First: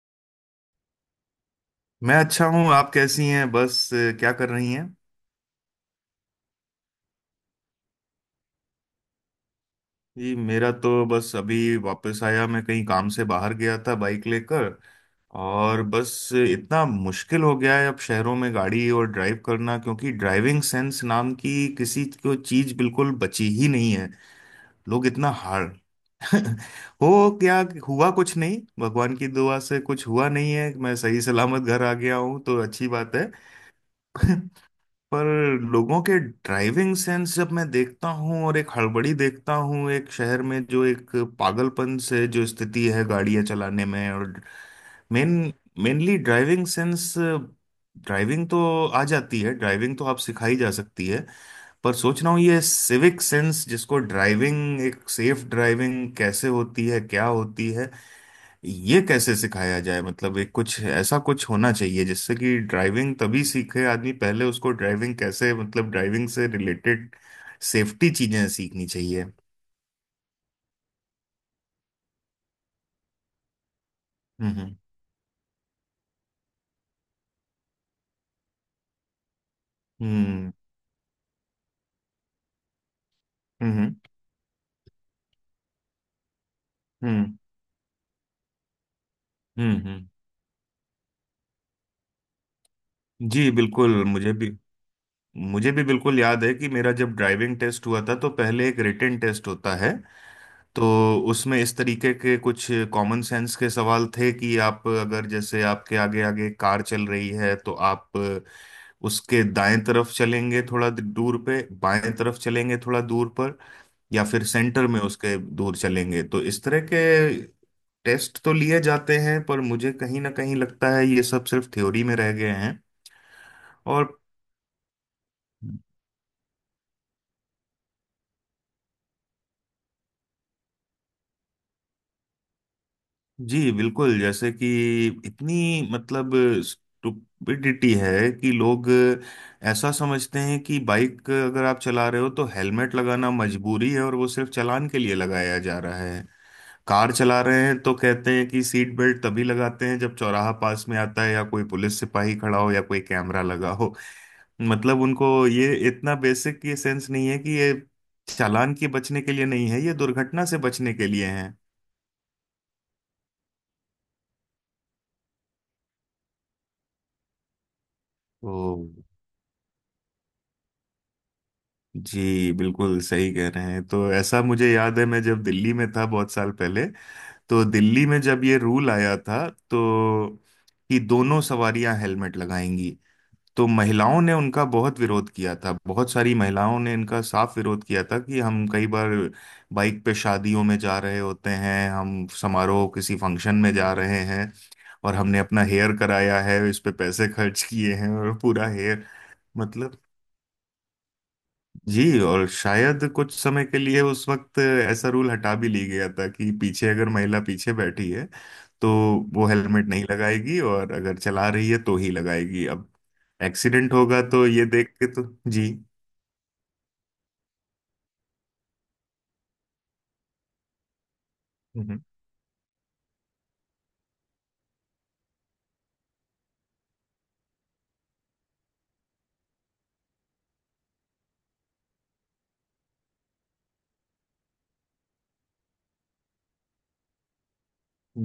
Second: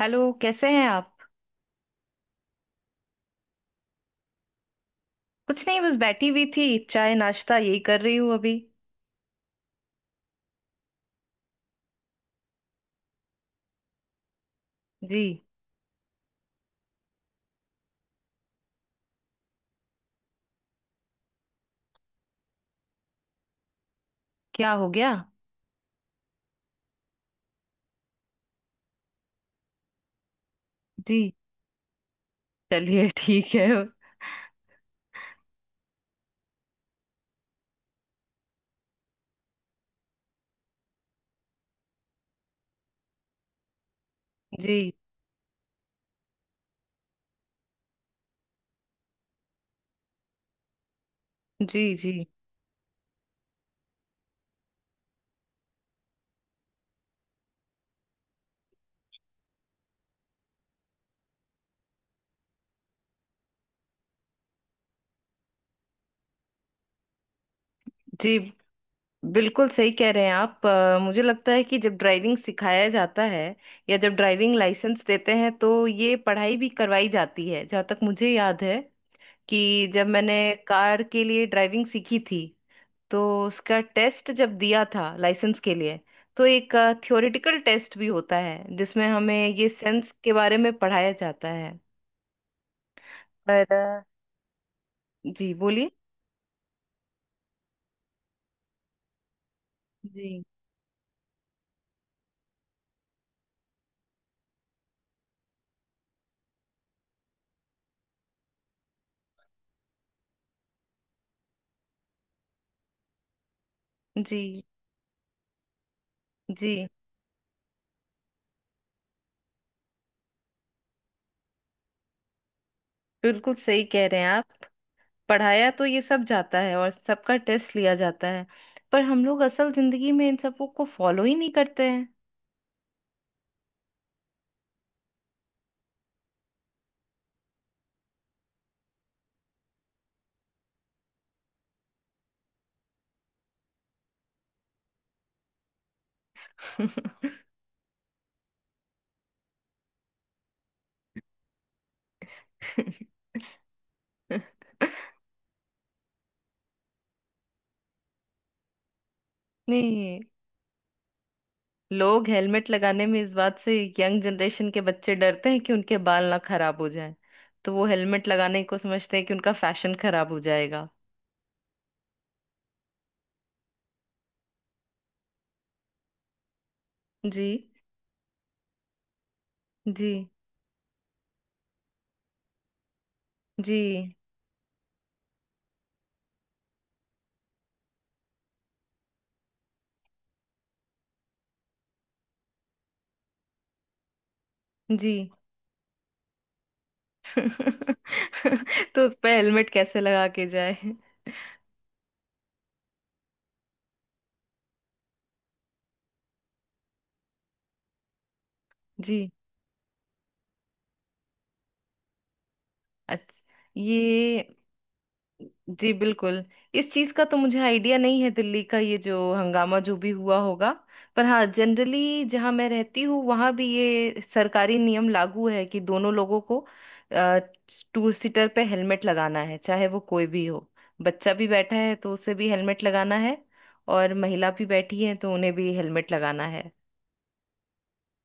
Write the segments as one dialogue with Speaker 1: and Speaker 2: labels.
Speaker 1: Hello, कैसे हैं आप।
Speaker 2: मैं अच्छा हूँ। आप कैसी हैं? बस क्या कर रही हैं?
Speaker 1: कुछ नहीं, बस बैठी हुई थी, चाय नाश्ता यही कर रही हूँ अभी।
Speaker 2: जी, मेरा तो बस अभी वापस आया, मैं कहीं काम से बाहर गया था बाइक लेकर।
Speaker 1: जी।
Speaker 2: और बस इतना मुश्किल हो गया है अब शहरों में गाड़ी और ड्राइव करना, क्योंकि ड्राइविंग सेंस नाम की किसी को चीज बिल्कुल बची ही नहीं है।
Speaker 1: क्या हो
Speaker 2: लोग
Speaker 1: गया।
Speaker 2: इतना हार हो क्या हुआ? कुछ नहीं, भगवान की दुआ से कुछ हुआ नहीं है, मैं सही
Speaker 1: जी,
Speaker 2: सलामत घर आ गया हूँ तो अच्छी
Speaker 1: चलिए
Speaker 2: बात है।
Speaker 1: ठीक है।
Speaker 2: पर लोगों के ड्राइविंग सेंस जब मैं देखता हूँ और एक हड़बड़ी देखता हूँ एक शहर में, जो एक पागलपन से जो स्थिति है गाड़ियाँ चलाने में, और
Speaker 1: जी।
Speaker 2: Main mainly driving sense. Driving तो आ जाती है, ड्राइविंग तो आप सिखाई जा सकती है। पर
Speaker 1: जी। जी।
Speaker 2: सोच रहा हूँ ये सिविक सेंस जिसको, ड्राइविंग एक सेफ ड्राइविंग कैसे होती है, क्या होती है, ये कैसे सिखाया जाए। मतलब एक कुछ ऐसा कुछ होना चाहिए जिससे कि ड्राइविंग तभी सीखे आदमी, पहले उसको ड्राइविंग कैसे मतलब ड्राइविंग से रिलेटेड सेफ्टी
Speaker 1: जी,
Speaker 2: चीजें सीखनी चाहिए।
Speaker 1: बिल्कुल सही कह रहे हैं आप। मुझे लगता है कि जब ड्राइविंग सिखाया जाता है या जब ड्राइविंग
Speaker 2: हम्म।
Speaker 1: लाइसेंस देते हैं तो ये पढ़ाई भी करवाई जाती है, जहाँ तक मुझे याद है कि जब मैंने
Speaker 2: हम्म।
Speaker 1: कार के लिए ड्राइविंग सीखी थी, तो
Speaker 2: हम्म।
Speaker 1: उसका
Speaker 2: हम्म।
Speaker 1: टेस्ट जब दिया था लाइसेंस के लिए, तो एक
Speaker 2: हम्म।
Speaker 1: थ्योरेटिकल टेस्ट भी होता है जिसमें हमें ये
Speaker 2: हम्म। हम्म।
Speaker 1: सेंस के बारे में पढ़ाया जाता है।
Speaker 2: जी
Speaker 1: पर
Speaker 2: बिल्कुल,
Speaker 1: जी
Speaker 2: मुझे भी
Speaker 1: बोलिए।
Speaker 2: बिल्कुल याद है कि मेरा जब ड्राइविंग टेस्ट हुआ था तो पहले एक रिटेन टेस्ट होता है।
Speaker 1: जी।
Speaker 2: तो उसमें इस तरीके के कुछ कॉमन सेंस के सवाल थे कि आप अगर, जैसे आपके आगे आगे कार चल रही है तो आप उसके दाएं तरफ चलेंगे थोड़ा दूर पे, बाएं तरफ चलेंगे थोड़ा दूर पर, या
Speaker 1: जी।
Speaker 2: फिर सेंटर में उसके दूर चलेंगे। तो इस तरह
Speaker 1: जी,
Speaker 2: के टेस्ट तो लिए जाते हैं, पर मुझे कहीं ना कहीं लगता है ये सब सिर्फ थ्योरी में रह गए हैं।
Speaker 1: बिल्कुल सही कह
Speaker 2: और
Speaker 1: रहे हैं आप। पढ़ाया तो ये सब जाता है और सबका टेस्ट लिया जाता है, पर हम लोग असल जिंदगी में इन सबों को फॉलो ही नहीं करते हैं।
Speaker 2: जी बिल्कुल, जैसे कि इतनी मतलब स्टुपिडिटी है कि लोग ऐसा समझते हैं कि बाइक अगर आप चला रहे हो तो हेलमेट लगाना मजबूरी है, और वो सिर्फ चालान के लिए लगाया जा रहा है। कार चला रहे हैं तो कहते हैं कि सीट बेल्ट तभी लगाते हैं जब चौराहा पास में आता है, या कोई पुलिस सिपाही खड़ा हो या कोई कैमरा लगा हो। मतलब उनको ये इतना बेसिक ये सेंस नहीं है कि ये चालान के बचने के लिए नहीं है, ये
Speaker 1: नहीं।
Speaker 2: दुर्घटना से बचने के लिए
Speaker 1: लोग हेलमेट लगाने में इस बात से, यंग जनरेशन के बच्चे डरते हैं कि उनके बाल ना खराब हो जाएं, तो वो हेलमेट
Speaker 2: है।
Speaker 1: लगाने को समझते हैं कि उनका फैशन खराब हो जाएगा।
Speaker 2: जी बिल्कुल सही कह रहे हैं। तो ऐसा मुझे याद है, मैं जब दिल्ली में था बहुत साल पहले,
Speaker 1: जी।
Speaker 2: तो दिल्ली में जब ये रूल आया था
Speaker 1: जी।
Speaker 2: तो, कि दोनों सवारियां हेलमेट लगाएंगी, तो
Speaker 1: जी।
Speaker 2: महिलाओं ने उनका बहुत विरोध किया था। बहुत सारी महिलाओं ने इनका साफ विरोध किया था कि हम कई बार बाइक पे शादियों में जा रहे होते हैं, हम समारोह, किसी फंक्शन में जा रहे हैं
Speaker 1: जी।
Speaker 2: और हमने अपना हेयर कराया है, इस पे पैसे खर्च किए हैं और पूरा हेयर
Speaker 1: तो उस पर हेलमेट
Speaker 2: मतलब।
Speaker 1: कैसे लगा के जाए।
Speaker 2: जी, और शायद कुछ समय के लिए उस वक्त ऐसा रूल हटा भी ली गया था कि पीछे अगर महिला पीछे बैठी है तो
Speaker 1: जी।
Speaker 2: वो हेलमेट नहीं लगाएगी, और अगर चला रही है तो ही लगाएगी। अब
Speaker 1: अच्छा।
Speaker 2: एक्सीडेंट होगा तो
Speaker 1: ये,
Speaker 2: ये देख के तो। जी।
Speaker 1: जी बिल्कुल। इस चीज का तो मुझे आइडिया नहीं है, दिल्ली का ये जो हंगामा जो भी हुआ होगा। पर हाँ, जनरली जहाँ मैं रहती हूँ वहाँ भी ये सरकारी नियम लागू है कि दोनों लोगों को टू सीटर पे हेलमेट लगाना है, चाहे वो कोई भी हो। बच्चा भी बैठा है तो उसे भी हेलमेट लगाना है, और महिला भी बैठी है तो उन्हें भी हेलमेट लगाना है।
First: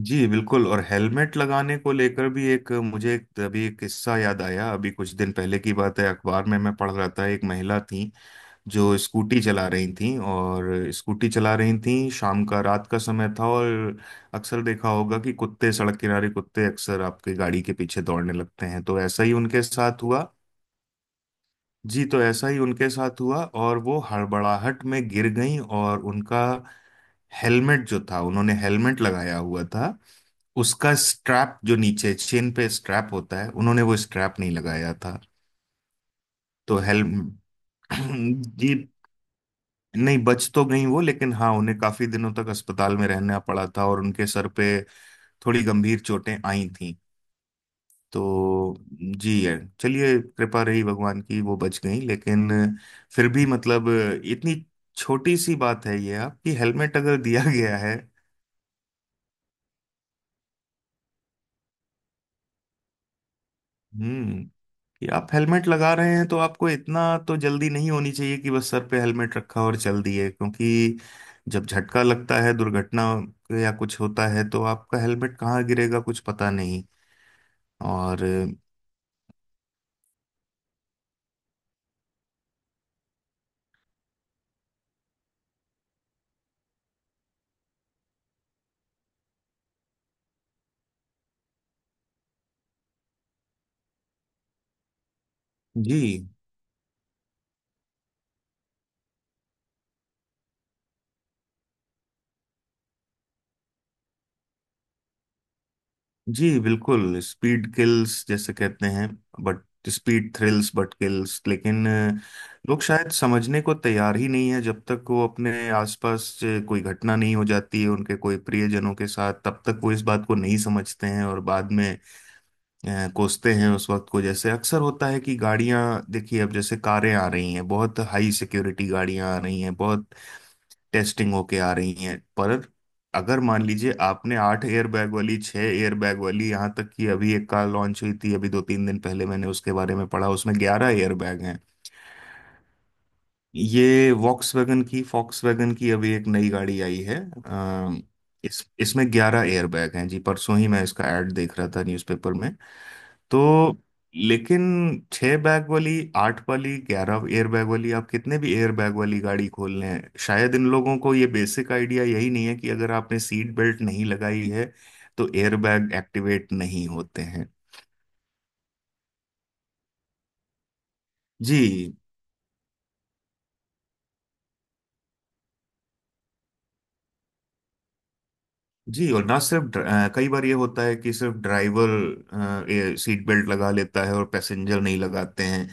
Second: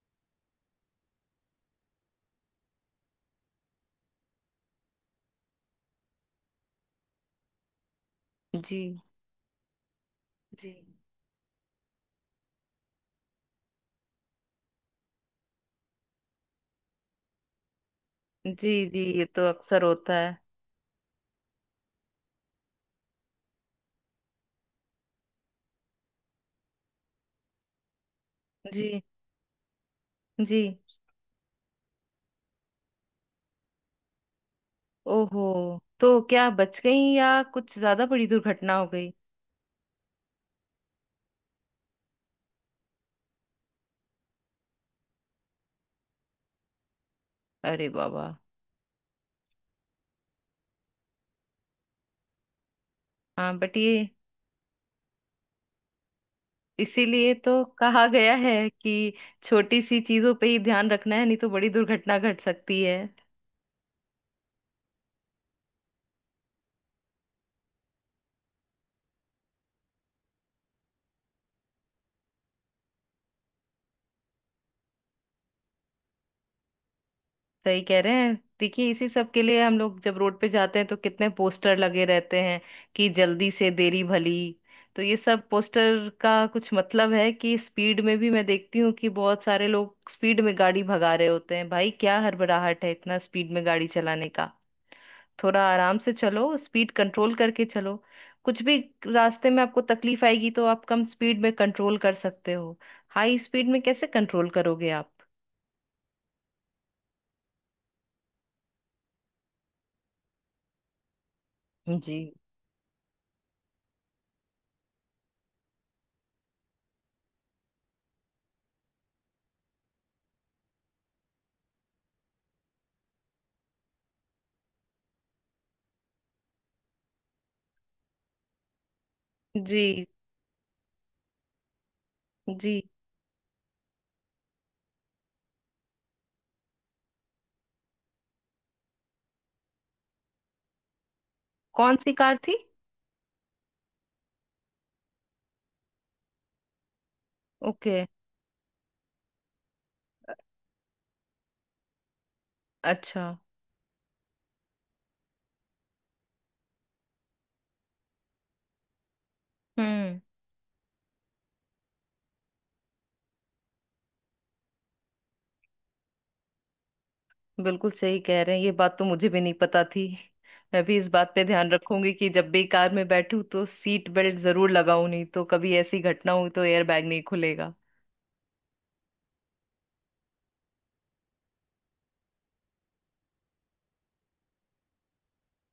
Speaker 2: जी बिल्कुल, और हेलमेट लगाने को लेकर भी अभी एक किस्सा याद आया। अभी कुछ दिन पहले की बात है, अखबार में मैं पढ़ रहा था, एक महिला थी
Speaker 1: जी।
Speaker 2: जो स्कूटी चला रही थी,
Speaker 1: जी।
Speaker 2: और स्कूटी चला रही थी, शाम का रात का समय था और अक्सर देखा होगा कि कुत्ते सड़क किनारे, कुत्ते अक्सर आपके गाड़ी के पीछे दौड़ने लगते
Speaker 1: जी।
Speaker 2: हैं, तो
Speaker 1: जी,
Speaker 2: ऐसा
Speaker 1: ये
Speaker 2: ही
Speaker 1: तो
Speaker 2: उनके
Speaker 1: अक्सर
Speaker 2: साथ
Speaker 1: होता
Speaker 2: हुआ।
Speaker 1: है।
Speaker 2: जी, तो ऐसा ही उनके साथ हुआ और वो हड़बड़ाहट में गिर गई, और उनका हेलमेट जो था, उन्होंने
Speaker 1: जी।
Speaker 2: हेलमेट लगाया हुआ था।
Speaker 1: जी।
Speaker 2: उसका स्ट्रैप जो नीचे चेन पे स्ट्रैप होता है, उन्होंने वो स्ट्रैप नहीं लगाया था।
Speaker 1: ओहो, तो क्या
Speaker 2: तो
Speaker 1: बच गई
Speaker 2: हेल
Speaker 1: या कुछ ज्यादा बड़ी दुर्घटना
Speaker 2: जी
Speaker 1: हो गई।
Speaker 2: नहीं, बच तो गई वो, लेकिन हाँ उन्हें काफी दिनों तक अस्पताल में रहना पड़ा था, और उनके सर पे थोड़ी गंभीर चोटें आई।
Speaker 1: अरे बाबा।
Speaker 2: तो जी है, चलिए कृपा रही भगवान की वो बच गई, लेकिन फिर भी
Speaker 1: हाँ, बट
Speaker 2: मतलब,
Speaker 1: ये,
Speaker 2: इतनी छोटी सी बात है ये आपकी हेलमेट अगर
Speaker 1: इसीलिए
Speaker 2: दिया
Speaker 1: तो
Speaker 2: गया है।
Speaker 1: कहा गया है कि छोटी सी चीजों पे ही ध्यान रखना है, नहीं तो बड़ी दुर्घटना घट सकती है।
Speaker 2: हम्म। कि आप हेलमेट लगा रहे हैं, तो आपको इतना तो जल्दी नहीं होनी चाहिए कि बस सर पे हेलमेट रखा और चल दिए, क्योंकि जब झटका लगता है दुर्घटना या कुछ होता है तो आपका हेलमेट कहाँ गिरेगा कुछ पता नहीं।
Speaker 1: सही कह रहे
Speaker 2: और
Speaker 1: हैं। देखिए, इसी सब के लिए हम लोग जब रोड पे जाते हैं तो कितने पोस्टर लगे रहते हैं, कि जल्दी से देरी भली। तो ये सब पोस्टर का कुछ मतलब है, कि स्पीड में भी मैं देखती हूँ कि बहुत सारे लोग स्पीड में गाड़ी भगा रहे होते हैं, भाई क्या हड़बड़ाहट है इतना स्पीड में गाड़ी चलाने का। थोड़ा आराम
Speaker 2: जी।
Speaker 1: से चलो, स्पीड कंट्रोल करके चलो। कुछ भी रास्ते में आपको तकलीफ आएगी तो आप कम स्पीड में कंट्रोल कर सकते हो, हाई स्पीड में कैसे कंट्रोल करोगे आप।
Speaker 2: जी बिल्कुल, स्पीड किल्स जैसे कहते हैं, but speed thrills but kills. लेकिन
Speaker 1: जी।
Speaker 2: लोग शायद समझने को तैयार ही नहीं है जब तक वो अपने आसपास कोई घटना नहीं हो जाती है उनके कोई प्रियजनों के साथ, तब तक वो इस बात को नहीं समझते हैं, और बाद में कोसते हैं उस वक्त को। जैसे अक्सर होता है कि गाड़ियां, देखिए अब जैसे कारें आ रही हैं, बहुत हाई सिक्योरिटी गाड़ियां आ रही हैं,
Speaker 1: जी।
Speaker 2: बहुत टेस्टिंग होके आ रही हैं, पर
Speaker 1: जी।
Speaker 2: अगर मान लीजिए आपने 8 एयरबैग वाली, 6 एयरबैग वाली, यहाँ तक कि अभी एक कार लॉन्च हुई थी अभी दो तीन दिन पहले, मैंने उसके बारे में पढ़ा, उसमें 11 एयरबैग हैं।
Speaker 1: कौन सी कार थी।
Speaker 2: ये वॉक्सवैगन की वैगन की अभी एक नई गाड़ी आई है।
Speaker 1: ओके।
Speaker 2: अ, इस इसमें 11 एयरबैग हैं जी, परसों ही मैं इसका एड देख रहा था न्यूज़पेपर में।
Speaker 1: अच्छा।
Speaker 2: तो लेकिन 6 बैग वाली, आठ वाली, 11 एयर बैग वाली, आप कितने भी एयर बैग वाली गाड़ी खोल लें,
Speaker 1: हम्म।
Speaker 2: शायद इन लोगों को ये बेसिक आइडिया यही नहीं है कि अगर आपने सीट बेल्ट नहीं लगाई है तो एयर बैग एक्टिवेट नहीं होते हैं।
Speaker 1: बिल्कुल सही कह रहे हैं, ये बात तो मुझे भी नहीं पता थी। मैं भी इस बात पे ध्यान
Speaker 2: जी।
Speaker 1: रखूंगी कि जब भी कार में बैठूं तो सीट बेल्ट जरूर लगाऊं, नहीं तो कभी ऐसी घटना हुई तो एयर बैग नहीं खुलेगा।
Speaker 2: जी, और ना सिर्फ कई बार ये होता है कि सिर्फ ड्राइवर सीट बेल्ट लगा लेता है और पैसेंजर नहीं लगाते हैं।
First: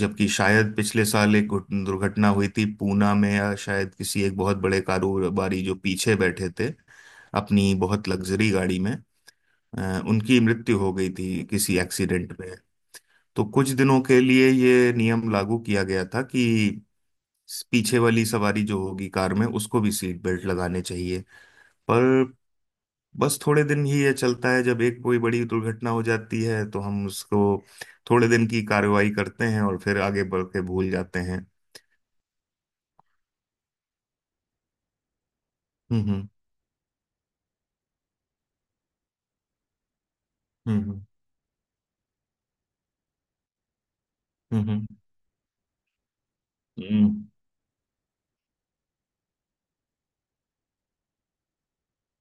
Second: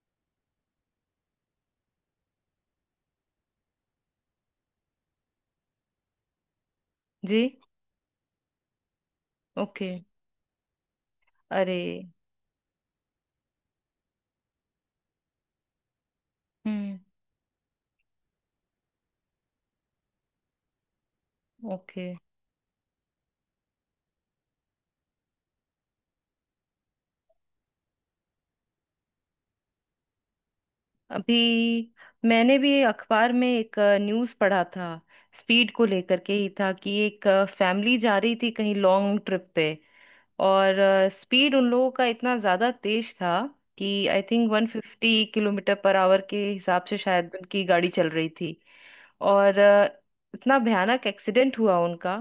Speaker 2: जबकि शायद पिछले साल एक दुर्घटना हुई थी पूना में, या शायद किसी, एक बहुत बड़े कारोबारी जो पीछे बैठे थे
Speaker 1: जी।
Speaker 2: अपनी बहुत लग्जरी गाड़ी में,
Speaker 1: ओके।
Speaker 2: उनकी मृत्यु हो गई थी किसी
Speaker 1: अरे।
Speaker 2: एक्सीडेंट में। तो कुछ दिनों के लिए ये नियम लागू किया गया था कि
Speaker 1: हम्म।
Speaker 2: पीछे वाली सवारी जो होगी कार में, उसको भी सीट बेल्ट लगाने चाहिए। पर
Speaker 1: ओके।
Speaker 2: बस थोड़े दिन ही ये चलता है, जब एक कोई बड़ी दुर्घटना हो जाती है तो हम उसको थोड़े दिन की कार्रवाई करते हैं और फिर आगे बढ़ के भूल जाते हैं।
Speaker 1: अभी मैंने भी अखबार में एक न्यूज़ पढ़ा था, स्पीड को लेकर
Speaker 2: हम्म।
Speaker 1: के ही था। कि एक फैमिली जा रही थी कहीं लॉन्ग ट्रिप पे, और
Speaker 2: हम्म।
Speaker 1: स्पीड उन लोगों का इतना ज़्यादा तेज था कि I think
Speaker 2: hmm. Hmm.
Speaker 1: 150 kilometre per hour के हिसाब से
Speaker 2: हम्म।
Speaker 1: शायद उनकी गाड़ी चल रही थी। और इतना भयानक एक्सीडेंट हुआ उनका।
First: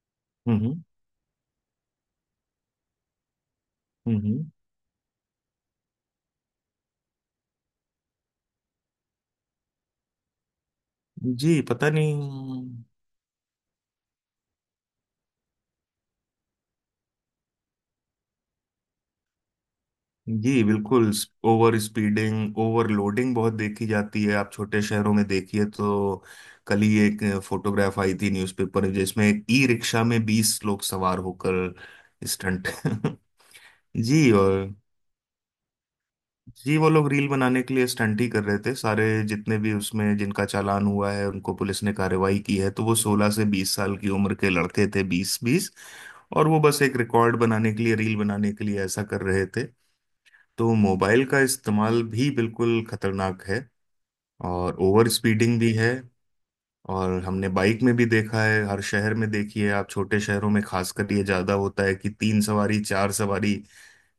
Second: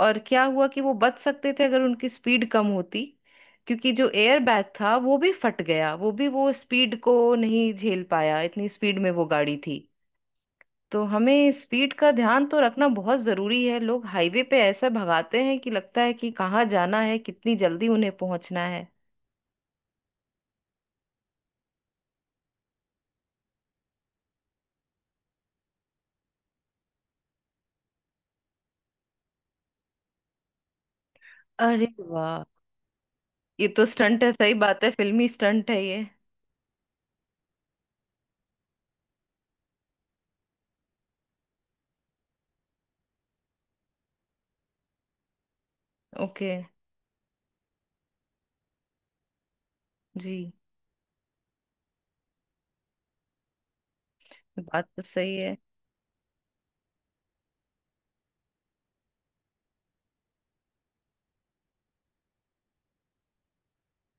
Speaker 1: और क्या
Speaker 2: हम्म। हम्म।
Speaker 1: हुआ कि वो बच सकते थे अगर उनकी स्पीड कम होती, क्योंकि जो
Speaker 2: हम्म,
Speaker 1: एयर
Speaker 2: हम्म।
Speaker 1: बैग था वो भी फट गया, वो भी वो स्पीड को नहीं झेल पाया, इतनी स्पीड में वो गाड़ी थी। तो हमें
Speaker 2: जी पता
Speaker 1: स्पीड का ध्यान तो
Speaker 2: नहीं।
Speaker 1: रखना बहुत जरूरी है, लोग हाईवे पे ऐसा भगाते हैं कि लगता है कि कहाँ जाना है, कितनी जल्दी उन्हें पहुंचना है।
Speaker 2: जी बिल्कुल, ओवर स्पीडिंग, ओवरलोडिंग बहुत देखी जाती है, आप छोटे शहरों में देखिए तो। कल ही एक फोटोग्राफ आई थी न्यूज़पेपर में जिसमें ई रिक्शा में 20 लोग सवार होकर
Speaker 1: अरे वाह।
Speaker 2: स्टंट।
Speaker 1: ये तो स्टंट
Speaker 2: जी,
Speaker 1: है, सही
Speaker 2: और
Speaker 1: बात है, फिल्मी स्टंट है ये।
Speaker 2: जी वो लोग रील बनाने के लिए स्टंट ही कर रहे थे सारे, जितने भी उसमें जिनका चालान हुआ है, उनको पुलिस ने कार्रवाई की है, तो वो 16 से 20 साल की उम्र के लड़के थे, बीस बीस। और
Speaker 1: ओके।
Speaker 2: वो बस एक रिकॉर्ड बनाने के लिए, रील बनाने के लिए ऐसा कर रहे थे।
Speaker 1: जी।
Speaker 2: तो मोबाइल का इस्तेमाल भी बिल्कुल खतरनाक है, और
Speaker 1: बात तो
Speaker 2: ओवर
Speaker 1: सही है।
Speaker 2: स्पीडिंग भी है। और हमने बाइक में भी देखा है, हर शहर में देखिए आप, छोटे शहरों में खासकर ये ज्यादा होता है कि 3 सवारी, 4 सवारी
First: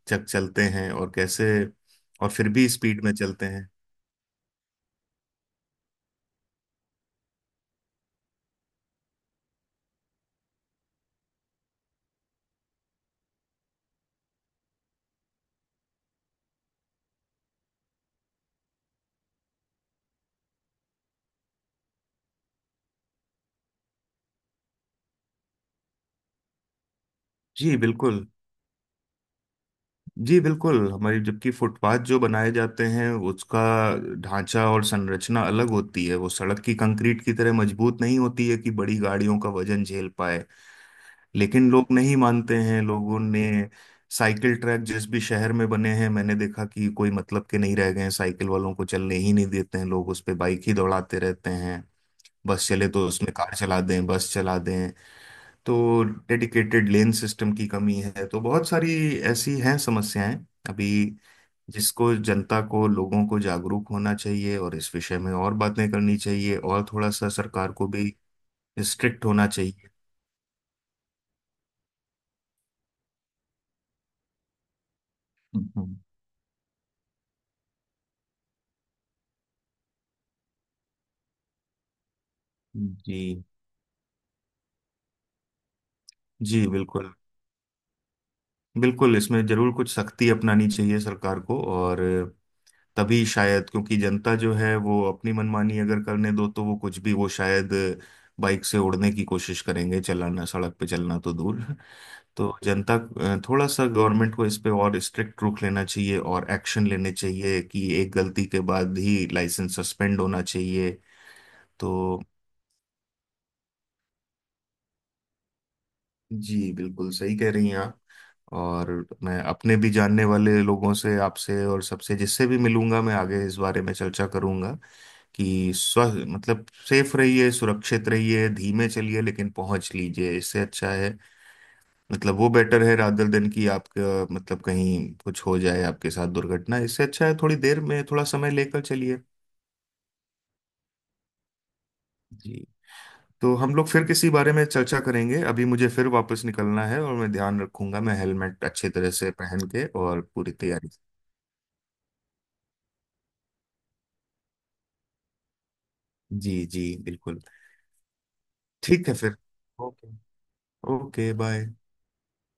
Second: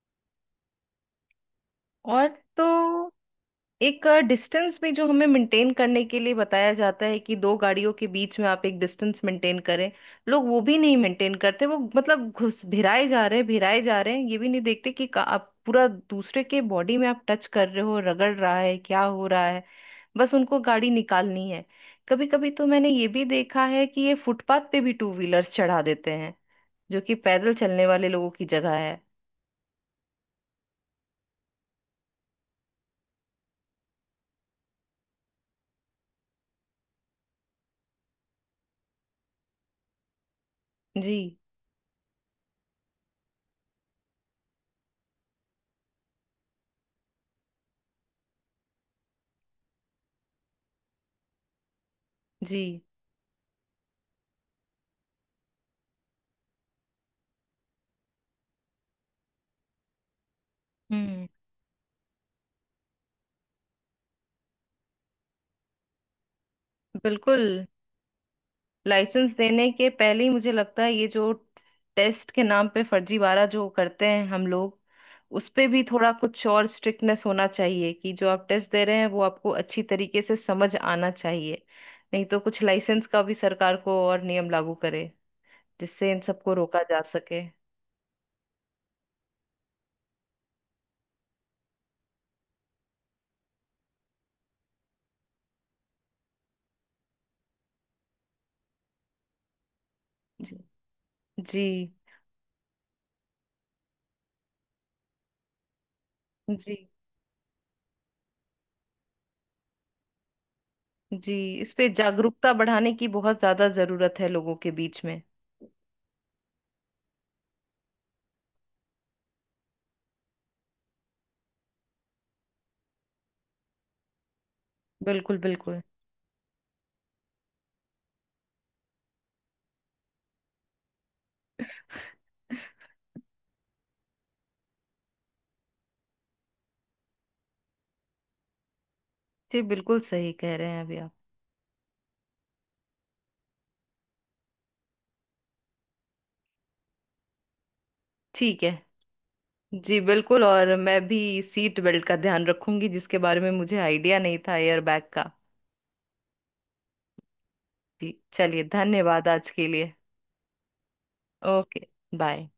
Speaker 2: चक चलते हैं और कैसे,
Speaker 1: और
Speaker 2: और फिर भी स्पीड
Speaker 1: तो
Speaker 2: में चलते हैं।
Speaker 1: एक डिस्टेंस भी जो हमें मेंटेन करने के लिए बताया जाता है कि दो गाड़ियों के बीच में आप एक डिस्टेंस मेंटेन करें, लोग वो भी नहीं मेंटेन करते, वो मतलब घुस भिराए जा रहे हैं भिराए जा रहे हैं, ये भी नहीं देखते कि आप पूरा दूसरे के बॉडी में आप टच कर रहे हो, रगड़ रहा है, क्या हो रहा है, बस उनको गाड़ी निकालनी है। कभी कभी तो मैंने ये भी देखा है कि ये फुटपाथ पे भी टू व्हीलर्स चढ़ा देते हैं, जो कि पैदल
Speaker 2: जी
Speaker 1: चलने वाले
Speaker 2: बिल्कुल।
Speaker 1: लोगों की जगह है।
Speaker 2: जी बिल्कुल हमारी, जबकि फुटपाथ जो बनाए जाते हैं उसका ढांचा और संरचना अलग होती है, वो सड़क की कंक्रीट की तरह मजबूत नहीं होती है कि बड़ी गाड़ियों का वजन झेल पाए।
Speaker 1: जी।
Speaker 2: लेकिन लोग नहीं मानते हैं। लोगों ने साइकिल ट्रैक जिस भी शहर में बने हैं, मैंने देखा कि कोई मतलब के नहीं रह गए हैं, साइकिल वालों को चलने ही नहीं देते हैं लोग, उस पे बाइक ही दौड़ाते रहते हैं।
Speaker 1: जी।
Speaker 2: बस चले तो उसमें कार चला दें, बस चला दें। तो डेडिकेटेड लेन सिस्टम की कमी है, तो बहुत सारी ऐसी हैं समस्याएं अभी,
Speaker 1: हम्म।
Speaker 2: जिसको जनता को, लोगों को जागरूक होना चाहिए, और इस विषय में और बातें करनी चाहिए और थोड़ा सा
Speaker 1: बिल्कुल।
Speaker 2: सरकार को भी स्ट्रिक्ट
Speaker 1: लाइसेंस
Speaker 2: होना
Speaker 1: देने के
Speaker 2: चाहिए।
Speaker 1: पहले ही मुझे लगता है ये जो टेस्ट के नाम पे फर्जीवाड़ा जो करते हैं हम लोग, उस पे भी
Speaker 2: हम्म।
Speaker 1: थोड़ा कुछ और स्ट्रिक्टनेस होना चाहिए कि जो आप टेस्ट दे रहे हैं वो आपको अच्छी तरीके से समझ आना चाहिए। नहीं तो कुछ लाइसेंस का भी
Speaker 2: जी।
Speaker 1: सरकार को और नियम लागू करे, जिससे इन सबको
Speaker 2: जी
Speaker 1: रोका जा
Speaker 2: बिल्कुल,
Speaker 1: सके।
Speaker 2: बिल्कुल इसमें जरूर कुछ सख्ती अपनानी चाहिए सरकार को, और तभी शायद, क्योंकि जनता जो है वो अपनी मनमानी अगर करने दो तो वो कुछ भी, वो शायद बाइक से उड़ने की कोशिश करेंगे, चलाना
Speaker 1: जी।
Speaker 2: सड़क पे चलना तो दूर।
Speaker 1: जी।
Speaker 2: तो जनता, थोड़ा सा गवर्नमेंट को इस पे और स्ट्रिक्ट रुख लेना चाहिए और
Speaker 1: जी।
Speaker 2: एक्शन लेने चाहिए कि एक गलती के बाद ही लाइसेंस सस्पेंड होना चाहिए।
Speaker 1: जी। इस पे
Speaker 2: तो
Speaker 1: जागरूकता बढ़ाने की बहुत ज्यादा जरूरत है लोगों के बीच में।
Speaker 2: जी बिल्कुल सही कह रही हैं आप। और मैं अपने भी जानने वाले लोगों से, आपसे और सबसे जिससे भी मिलूंगा मैं, आगे इस बारे में चर्चा करूंगा
Speaker 1: बिल्कुल
Speaker 2: कि
Speaker 1: बिल्कुल।
Speaker 2: स्व मतलब सेफ रहिए, सुरक्षित रहिए, धीमे चलिए लेकिन पहुंच लीजिए, इससे अच्छा है। मतलब वो बेटर है रात दर दिन की आपका, मतलब कहीं कुछ हो जाए आपके साथ दुर्घटना, इससे अच्छा है थोड़ी देर में थोड़ा समय लेकर चलिए।
Speaker 1: जी बिल्कुल सही कह रहे हैं अभी आप।
Speaker 2: जी। तो हम लोग फिर किसी बारे में चर्चा करेंगे, अभी मुझे फिर वापस निकलना है, और मैं ध्यान रखूंगा, मैं
Speaker 1: ठीक
Speaker 2: हेलमेट
Speaker 1: है।
Speaker 2: अच्छे तरह से पहन के
Speaker 1: जी
Speaker 2: और
Speaker 1: बिल्कुल।
Speaker 2: पूरी
Speaker 1: और
Speaker 2: तैयारी।
Speaker 1: मैं भी सीट बेल्ट का ध्यान रखूंगी, जिसके बारे में मुझे आइडिया नहीं था एयर बैग का।
Speaker 2: जी, जी बिल्कुल।
Speaker 1: जी। चलिए,
Speaker 2: ठीक है
Speaker 1: धन्यवाद
Speaker 2: फिर।
Speaker 1: आज के लिए।
Speaker 2: Okay. Okay bye.
Speaker 1: Okay bye.